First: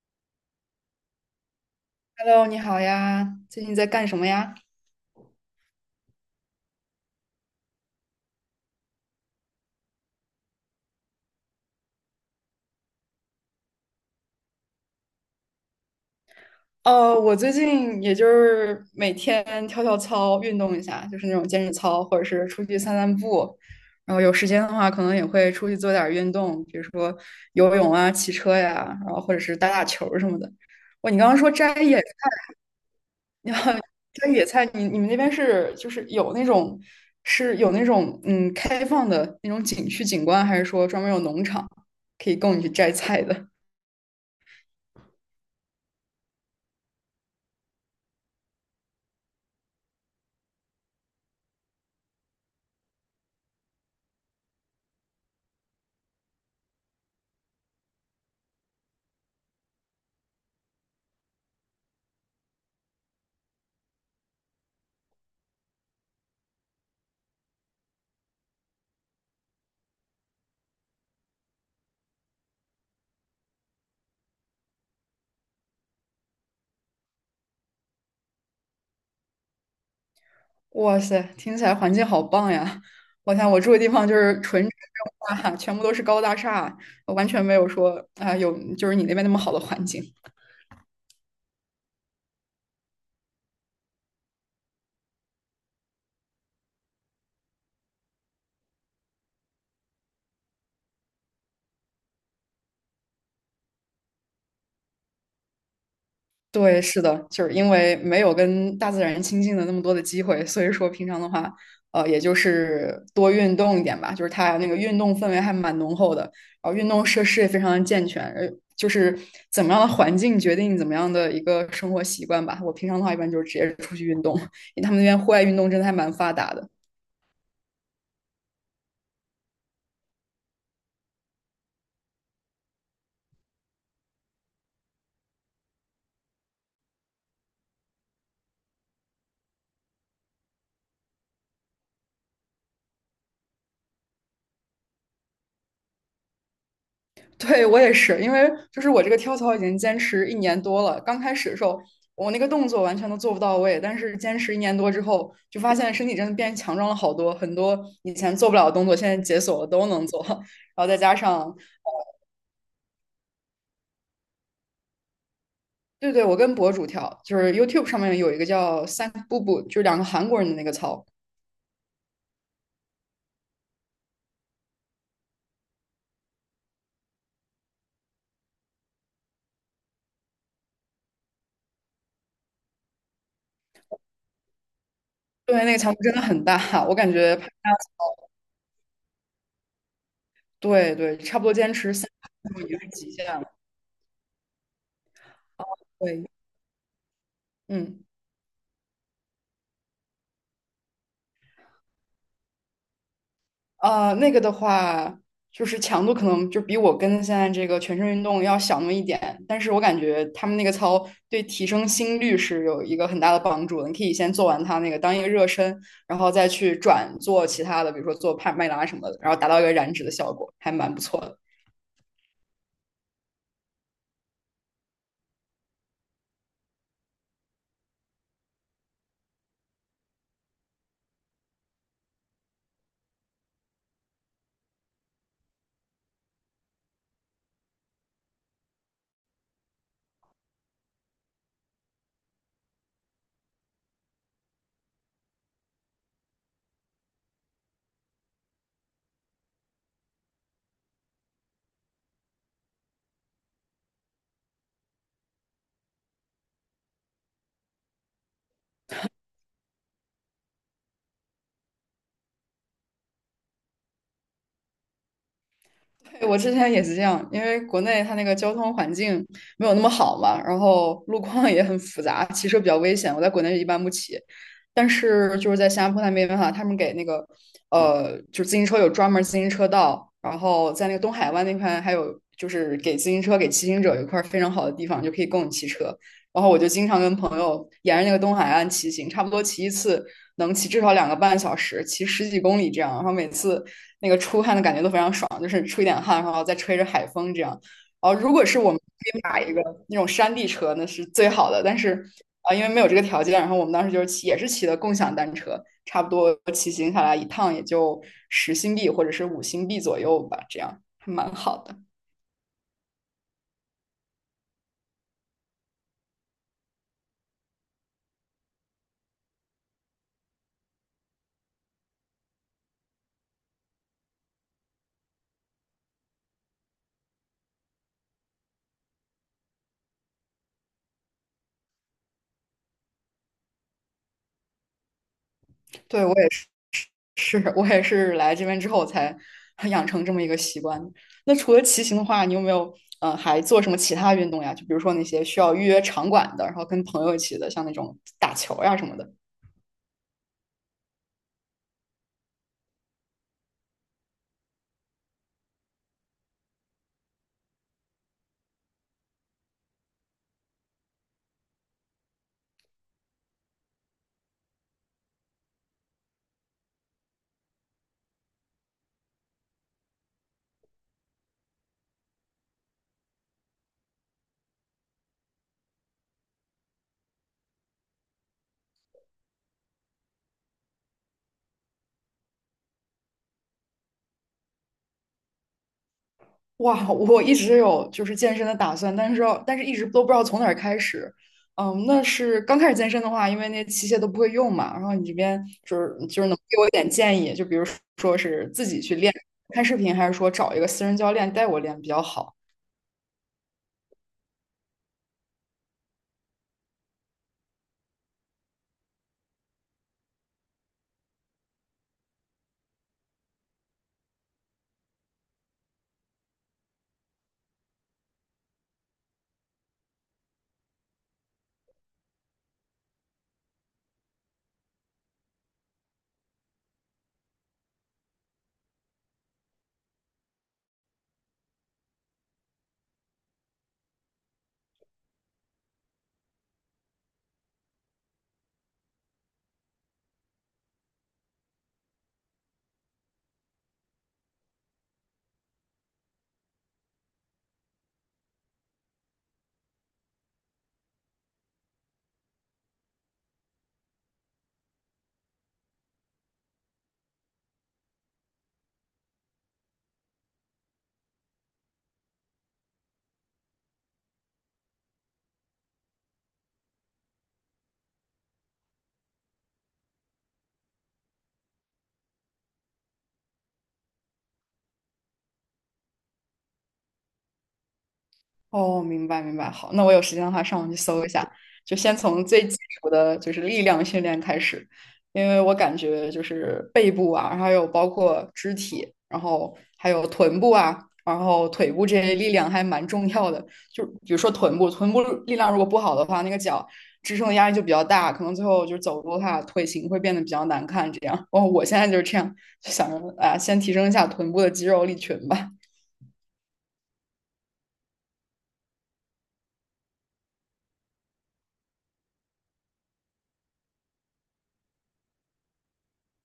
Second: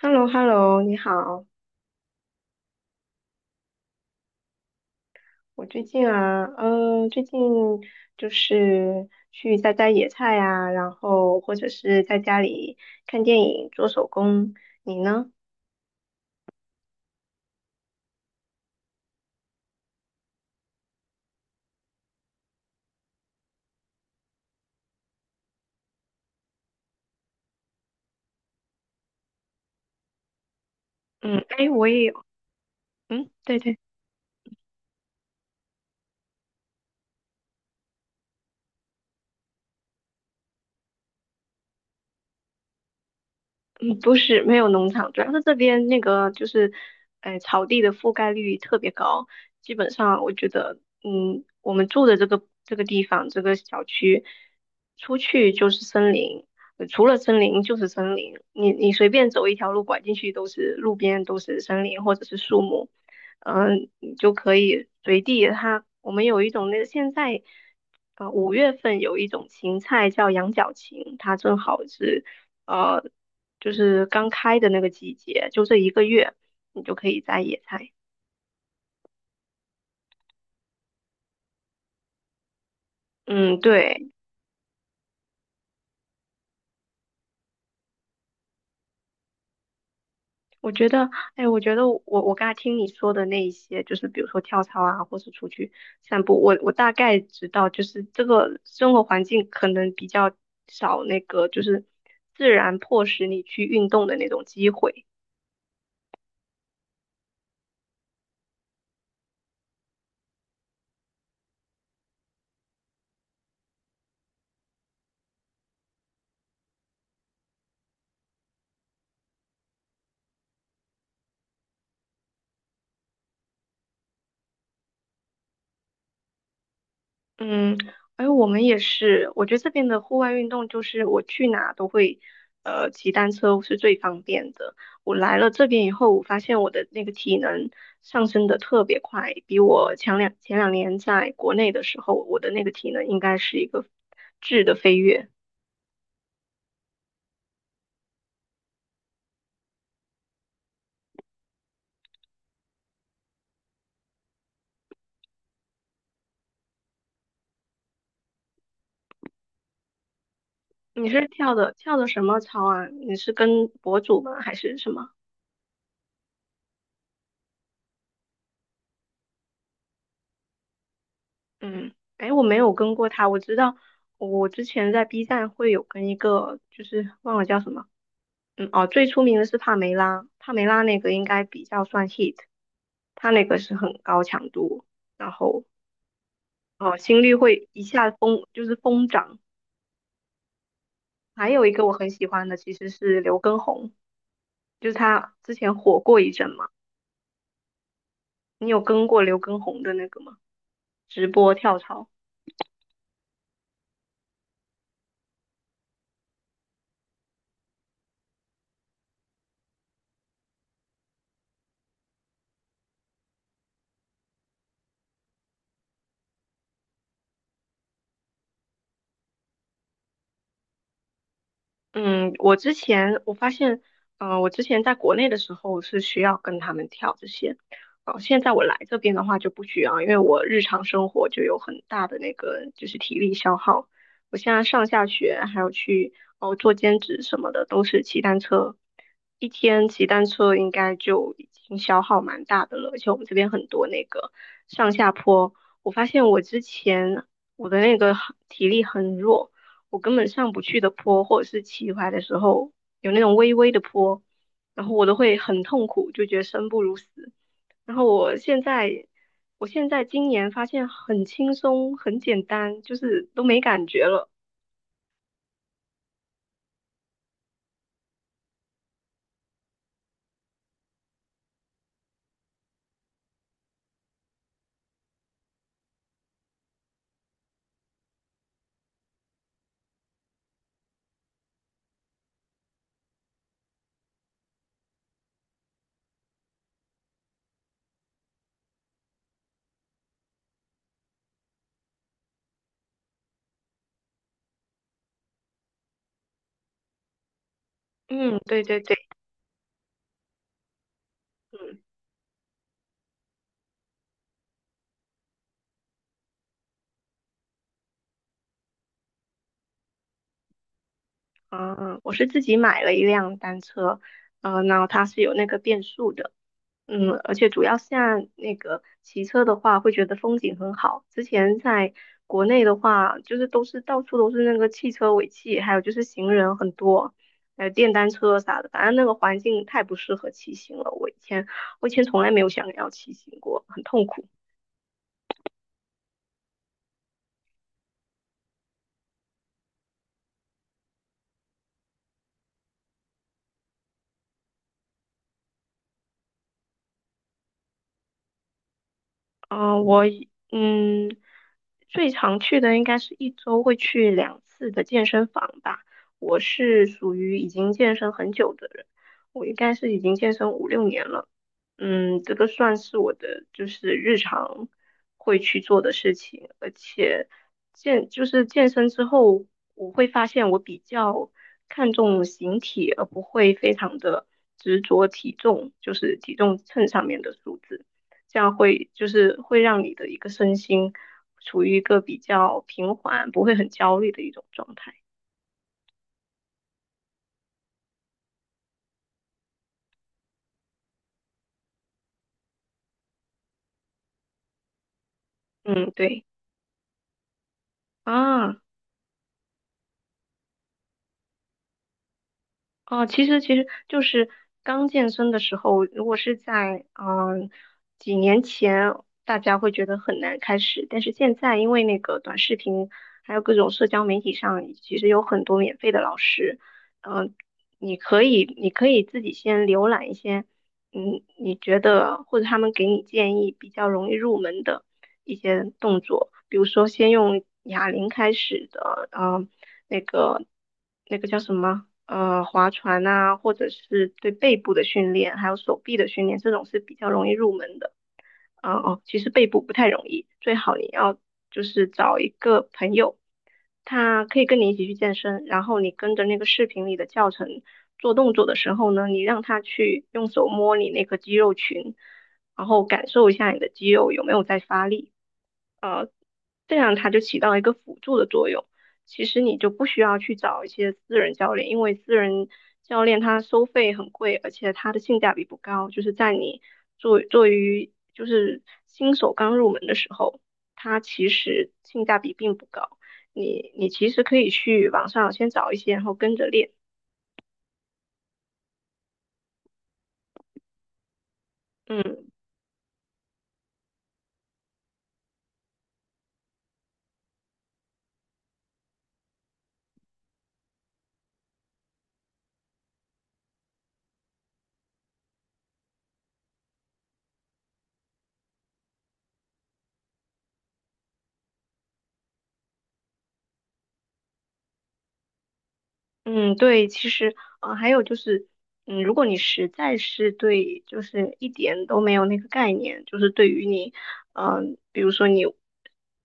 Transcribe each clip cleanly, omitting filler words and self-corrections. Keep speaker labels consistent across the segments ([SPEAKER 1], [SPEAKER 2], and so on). [SPEAKER 1] h e l l o h e l l o 你好。
[SPEAKER 2] Hello，你好呀，最近在干什么呀？
[SPEAKER 1] 我最近就是去摘摘野菜呀，然后或者是在家里看电影、做手工。你呢？
[SPEAKER 2] 我最近也就是每天跳跳操，运动一下，就是那种健身操，或者是出去散散步。然后有时间的话，可能也会出去做点儿运动，比如说游泳啊、骑车呀，然后或者是打打球儿什么的。哇，你刚刚
[SPEAKER 1] 嗯，
[SPEAKER 2] 说
[SPEAKER 1] 哎，
[SPEAKER 2] 摘
[SPEAKER 1] 我
[SPEAKER 2] 野
[SPEAKER 1] 也有，嗯，对对。
[SPEAKER 2] 摘野菜，你们那边就是有那种开放的那种景区景观，还是说专门有农场可以供你去摘菜的？
[SPEAKER 1] 嗯，不是，没有农场，主要是这边那个就是，哎，草地的覆盖率特别高，基本上我觉得，我们住的这个地方这个小区，出去就是森林，除了森林就是森林，你随便走一条路拐进去都是路边都是森林或者是树木，你就可以随地它，我们有一种那个现在。五月份有一种芹菜叫羊角芹，它正好是呃，就是刚开的那个季节，就这一个月，你就可以摘野菜。
[SPEAKER 2] 哇塞，听起来环境好棒呀！我想
[SPEAKER 1] 嗯，
[SPEAKER 2] 我住的地方
[SPEAKER 1] 对，
[SPEAKER 2] 就是纯城镇化，全部都是高大厦，完全没有说啊、有就是你那边那么好的环境。
[SPEAKER 1] 我觉得，哎，我觉得我刚才听你说的那一些，就是比如说跳操啊，或是出去散步，我大概知道，就是这个生活环境可能比较少那个，就是自然迫使你去运动的那种机会。
[SPEAKER 2] 对，是的，就是因为没有跟大自然亲近的那么多的机会，所以说平常的话，也就是多运动一点吧。就是它那个运动氛围还蛮浓厚的，然后运动设施也非常的健全，就是怎么样的环境决定怎么样的一个生活习惯吧。我平常的话，一般就是直接出去运动，因为他们那边户外运动真的还蛮发达的。
[SPEAKER 1] 嗯，而我们也是，我觉得这边的户外运动就是我去哪都会，骑单车是最方便的。我来了这边以后，我发现我的那个体能上升的特别快，比我前两年在国内的时候，我的那个体能应该是一个质的飞跃。
[SPEAKER 2] 对，我也是，因为就是我这个跳操已经坚持一年多了。刚开始的时候，我那个动作完全都做不到位，但是坚持一年多之后，就发现身体真的变强壮了好多，很多以前做不了的动作，现在解锁了都能做。然后再
[SPEAKER 1] 你
[SPEAKER 2] 加
[SPEAKER 1] 是
[SPEAKER 2] 上，
[SPEAKER 1] 跳的什么操啊？你是跟博主吗？还是什么？
[SPEAKER 2] 对对，我跟博主跳，就是 YouTube 上面有一个叫三步步，就是两个韩国人的那个操，
[SPEAKER 1] 嗯，哎，我没有跟过他，我知道我之前在 B 站会有跟一个，就是忘了叫什么。嗯，哦，最出名的是帕梅拉，帕梅拉那个应该比较算 hit，它那个是很高强度，然后
[SPEAKER 2] 对，那个强度真的很大，我
[SPEAKER 1] 哦，
[SPEAKER 2] 感
[SPEAKER 1] 心率
[SPEAKER 2] 觉拍
[SPEAKER 1] 会
[SPEAKER 2] 他
[SPEAKER 1] 一下疯，就是疯涨。
[SPEAKER 2] 对对，差不
[SPEAKER 1] 还
[SPEAKER 2] 多
[SPEAKER 1] 有一
[SPEAKER 2] 坚
[SPEAKER 1] 个我
[SPEAKER 2] 持
[SPEAKER 1] 很
[SPEAKER 2] 三
[SPEAKER 1] 喜欢
[SPEAKER 2] 步
[SPEAKER 1] 的
[SPEAKER 2] 步已
[SPEAKER 1] 其
[SPEAKER 2] 经
[SPEAKER 1] 实
[SPEAKER 2] 是极
[SPEAKER 1] 是
[SPEAKER 2] 限
[SPEAKER 1] 刘
[SPEAKER 2] 了。
[SPEAKER 1] 畊宏，就是他之前火过
[SPEAKER 2] 对，
[SPEAKER 1] 一阵嘛。
[SPEAKER 2] 嗯。
[SPEAKER 1] 你有跟过刘畊宏的那个吗？直播跳槽？
[SPEAKER 2] 那个的话，就是强度可能就比我跟现在这个全身运动要小那么一点，但是我感觉他们那个操对提升心率是有一个很大的帮助的。你可以先做完它那个当一个热身，然后再去转做其他的，比如说做帕梅拉什么的，然后达到一个燃脂的效果，还蛮不错的。
[SPEAKER 1] 嗯，我之前我发现，我之前在国内的时候是需要跟他们跳这些，哦、现在我来这边的话就不需要，因为我日常生活就有很大的那个就是体力消耗。我现在上下学还有去哦做兼职什么的，都是骑单车，一天骑单车应该就已经消耗蛮大的了，而且我们这边很多那个上下坡，我发现我之前我的那个体力很弱，我根本上不去的坡，或者是骑回来的时候有那种微微的坡，然后我都会很痛苦，就觉得生不如死。然后我现在今年发现很轻松，很简单，就是都没感觉了。
[SPEAKER 2] 对我之前也是这样，因为国内它那个交通环境没有那么好嘛，然后路况也很复杂，骑车比较危险。我在国内一般不骑，但是就是在新加坡那边哈，他们给那个就是自行车有专门自行车道，然后在那个东海湾那块还有就是给自行车给骑行者有一块非常好的地方，就可以供你骑车。然后我就经常跟朋友沿着那个东海岸骑行，差不多骑一次能骑至少2个半小时，骑十几公里这样。然后每次那个出汗的感觉都非常爽，就是出一点汗，然后再吹着海风这样。然后如
[SPEAKER 1] 嗯，
[SPEAKER 2] 果是
[SPEAKER 1] 对
[SPEAKER 2] 我们
[SPEAKER 1] 对对，
[SPEAKER 2] 可以买一个那种山地车，那是最好的。但
[SPEAKER 1] 嗯
[SPEAKER 2] 是因为没有这个条件，然后我们当时就是骑，也是骑的共享单车，差不多骑行下来一趟也就10新币或者是5新币左右吧，这样还蛮好
[SPEAKER 1] 嗯。
[SPEAKER 2] 的。
[SPEAKER 1] 我是自己买了一辆单车，然后它是有那个变速的，而且主要现在那个骑车的话，会觉得风景很好。之前在国内的话，就是都是到处都是那个汽车尾气，还有就是行人很多，还有电单车啥的，反正那个环境太不适合骑行了。我以前从来没有想要骑行过，很痛苦。
[SPEAKER 2] 对，我也是来这边之后才养成这么一个习惯。那除了骑行的话，你有没有还做什么其他运动呀？就比如说那些需要预约场馆的，然后跟朋友一起的，像那种打球呀什么的。
[SPEAKER 1] 嗯，最常去的应该是一周会去两次的健身房吧。我是属于已经健身很久的人，我应该是已经健身五六年了。嗯，这个算是我的就是日常会去做的事情，而且就是健身之后，我会发现我比较看重形体，而不会非常的执着体重，就是体重秤上面的数字，这样就是会让你的一个身心处于一个比较平缓，不会很焦虑的一种状态。
[SPEAKER 2] 哇，我一直有就是健身的打算，但是一直都不知道从哪儿开始。嗯，那是刚开始健身的话，因为那些器械都不会用嘛。然后你这边就
[SPEAKER 1] 嗯，
[SPEAKER 2] 是就
[SPEAKER 1] 对
[SPEAKER 2] 是能给我一点建议，就比如说是
[SPEAKER 1] 啊。
[SPEAKER 2] 自己去练，看视频，还是说找一个私人教练带我练比较好？
[SPEAKER 1] 哦，其实就是刚健身的时候，如果是在几年前，大家会觉得很难开始，但是现在因为那个短视频，还有各种社交媒体上，其实有很多免费的老师，嗯、你可以自己先浏览一些。你觉得或者他们给你建议比较容易入门的一些动作，比如说先用哑铃开始的，那个那个叫什么，划船啊，或者是对背部的训练，还有手臂的训练，这种是比较容易入门的。其实背部不太容易，最好你要就是找一个朋友，他可以跟你一起去健身，然后你跟着那个视频里的教程做动作的时候呢，你让他去用手摸你那个肌肉群，然后感受一下你的肌肉有没有在发力。这样它就起到一个辅助的作用。其实你就不需要去找一些私人教练，因为私人教练他收费很贵，而且他的性价比不高，就是在你做做于就是新手刚入门的时候，它其实性价比并不高。你其实可以去网上先找一些，然后跟着练。
[SPEAKER 2] 哦，明白明白，好，那我有时间的话上网去搜一下，就先从
[SPEAKER 1] 嗯。
[SPEAKER 2] 最基础的就是力量训练开始，因为我感觉就是背部啊，然后还有包括肢体，然后还有臀部啊，然后腿部这些力量还蛮重要的。就比如说臀部，臀部力量如果不好的话，那个脚支撑的压力就比较大，可能最后就是走路的话，腿型会变得比较难看。这样，哦，我现在就是这样，就想着啊，先提升一下臀部的肌肉力群吧。
[SPEAKER 1] 嗯，对，其实，还有就是，如果你实在是对，就是一点都没有那个概念，就是对于你，比如说你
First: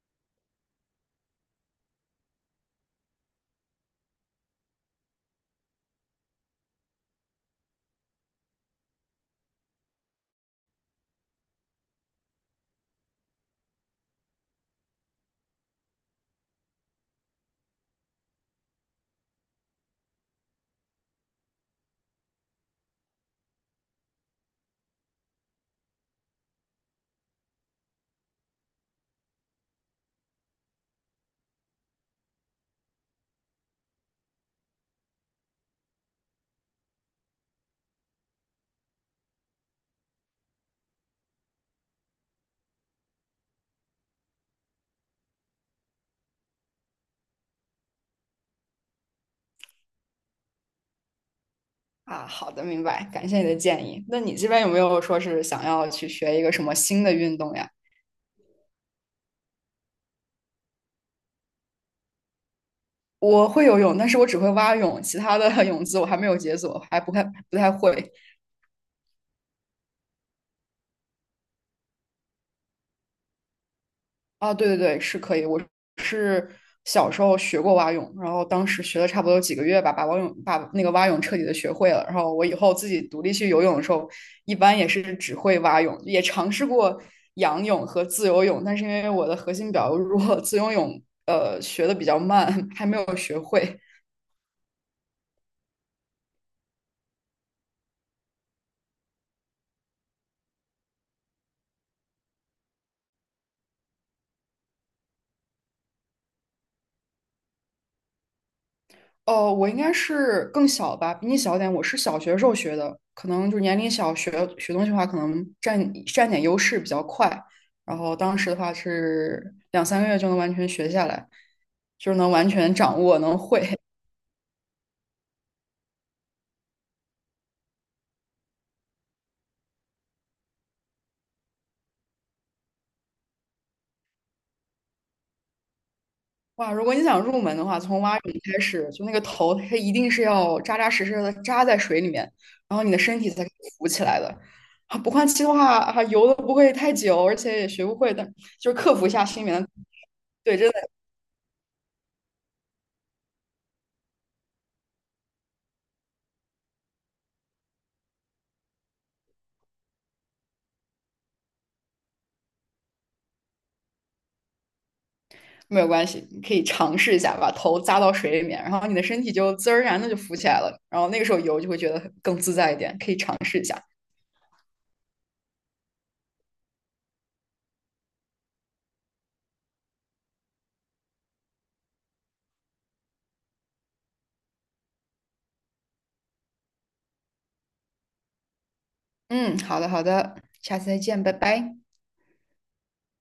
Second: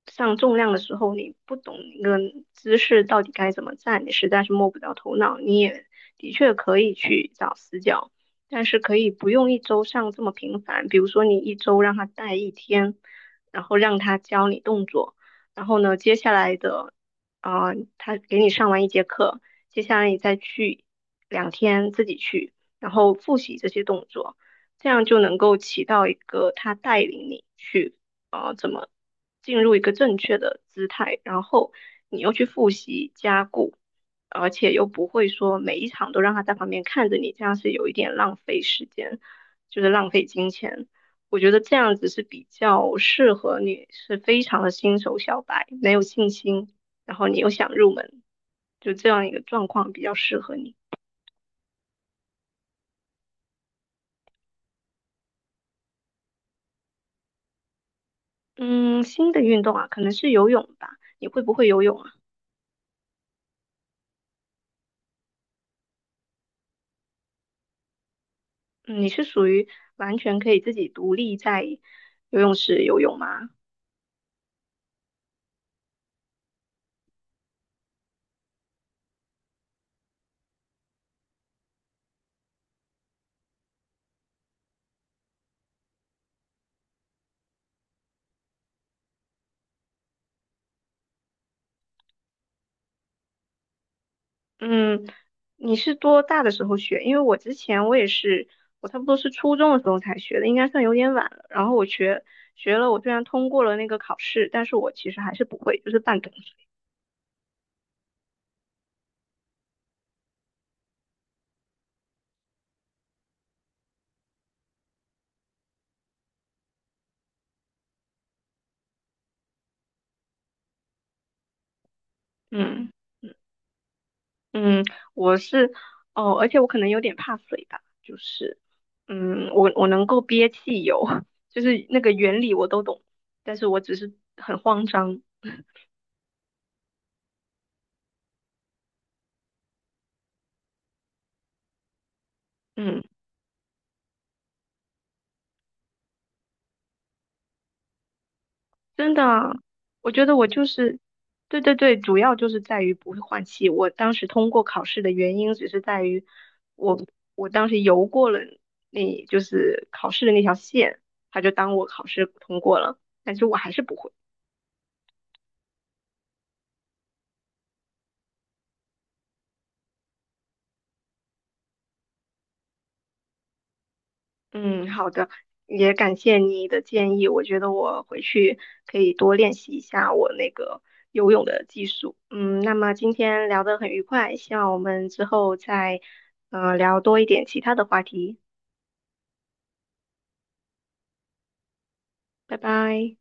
[SPEAKER 1] 上重量的时候，你不懂那个姿势到底该怎么站，你实在是摸不着头脑，你也的确可以去找死角，但是可以不用一周上这么频繁，比如说你一周让他带一天，然后让他教你动作。然后呢，接下来的啊、他给你上完一节课，接下来你再去两天自己去，然后复习这些动作，这样就能够起到一个他带领你去怎么进入一个正确的姿态，然后你又去复习加固，而且又不会说每一场都让他在旁边看着你，这样是有一点浪费时间，就是浪费金钱。我觉得这样子是比较适合你，是非常的新手小白，没有信心。然后你又想入门，就这样一个状况比较适合你。
[SPEAKER 2] 啊，好的，明白，感谢你的建议。那你这边有没有说是想要去学一个什么新的运动呀？
[SPEAKER 1] 嗯，新的运动啊，可能是游泳吧。你会不会游泳啊？
[SPEAKER 2] 我会游泳，但是我只会蛙泳，其他的 泳姿我还没有解锁，还不太会。
[SPEAKER 1] 嗯，你是属于完全可以自己独立在游泳池游泳吗？
[SPEAKER 2] 啊，对对对，是可以。我是小时候学过蛙泳，然后当时学了差不多有几个月吧，把蛙泳把那个蛙泳彻底的学会了。然后我以后自己独立去游泳的时候，一般也是只会蛙泳，也尝试过仰泳和自由泳，但是因为我的核心比较弱，自由泳学的比较慢，还没有学会。
[SPEAKER 1] 嗯，你是多大的时候学？因为我之前我也是，我差不多是初中的时候才学的，应该算有点晚了。然后我学了，我虽然通过了那个考试，但是我其实还是不会，就是半桶水。
[SPEAKER 2] 哦，我应该是更小吧，比你小点。我是小学时候学的，可能就是年龄小学学东西的话，可能占点优势比较快。然后当时的话是两三个月就能完全学下来，就是能完全
[SPEAKER 1] 嗯。
[SPEAKER 2] 掌握，能会。
[SPEAKER 1] 嗯，我是哦，而且我可能有点怕水吧，就是，我能够憋气游，就是那个原理我都懂，但是我只是很慌张，
[SPEAKER 2] 哇，如果你想入门的话，从蛙泳开始，就那个头，它一定是要扎扎实实的扎在水里面，然后你的
[SPEAKER 1] 嗯，
[SPEAKER 2] 身体才可以浮起来的。啊不换气的话，啊，游的不会太久，而且也学不会的，但就是克服一
[SPEAKER 1] 真的
[SPEAKER 2] 下心里
[SPEAKER 1] 啊
[SPEAKER 2] 面的
[SPEAKER 1] 我觉得我
[SPEAKER 2] 对，
[SPEAKER 1] 就
[SPEAKER 2] 真的。
[SPEAKER 1] 是，对对对，主要就是在于不会换气。我当时通过考试的原因只是在于我我当时游过了那，就是考试的那条线，他就当我考试通过了，但是我还是不会。
[SPEAKER 2] 没有关系，你可以尝试一下，把头扎到水里面，然后你的身体就自然而然的就浮起来了，然后那个时候游就会觉得更自在一点，可以尝试一下。
[SPEAKER 1] 嗯，好的，也感谢你的建议，我觉得我回去可以多练习一下我那个游泳的技术。嗯，那么今天聊得很愉快，希望我们之后再聊多一点其他的话题。
[SPEAKER 2] 嗯，好的好的，下次再见，拜拜。
[SPEAKER 1] 拜拜。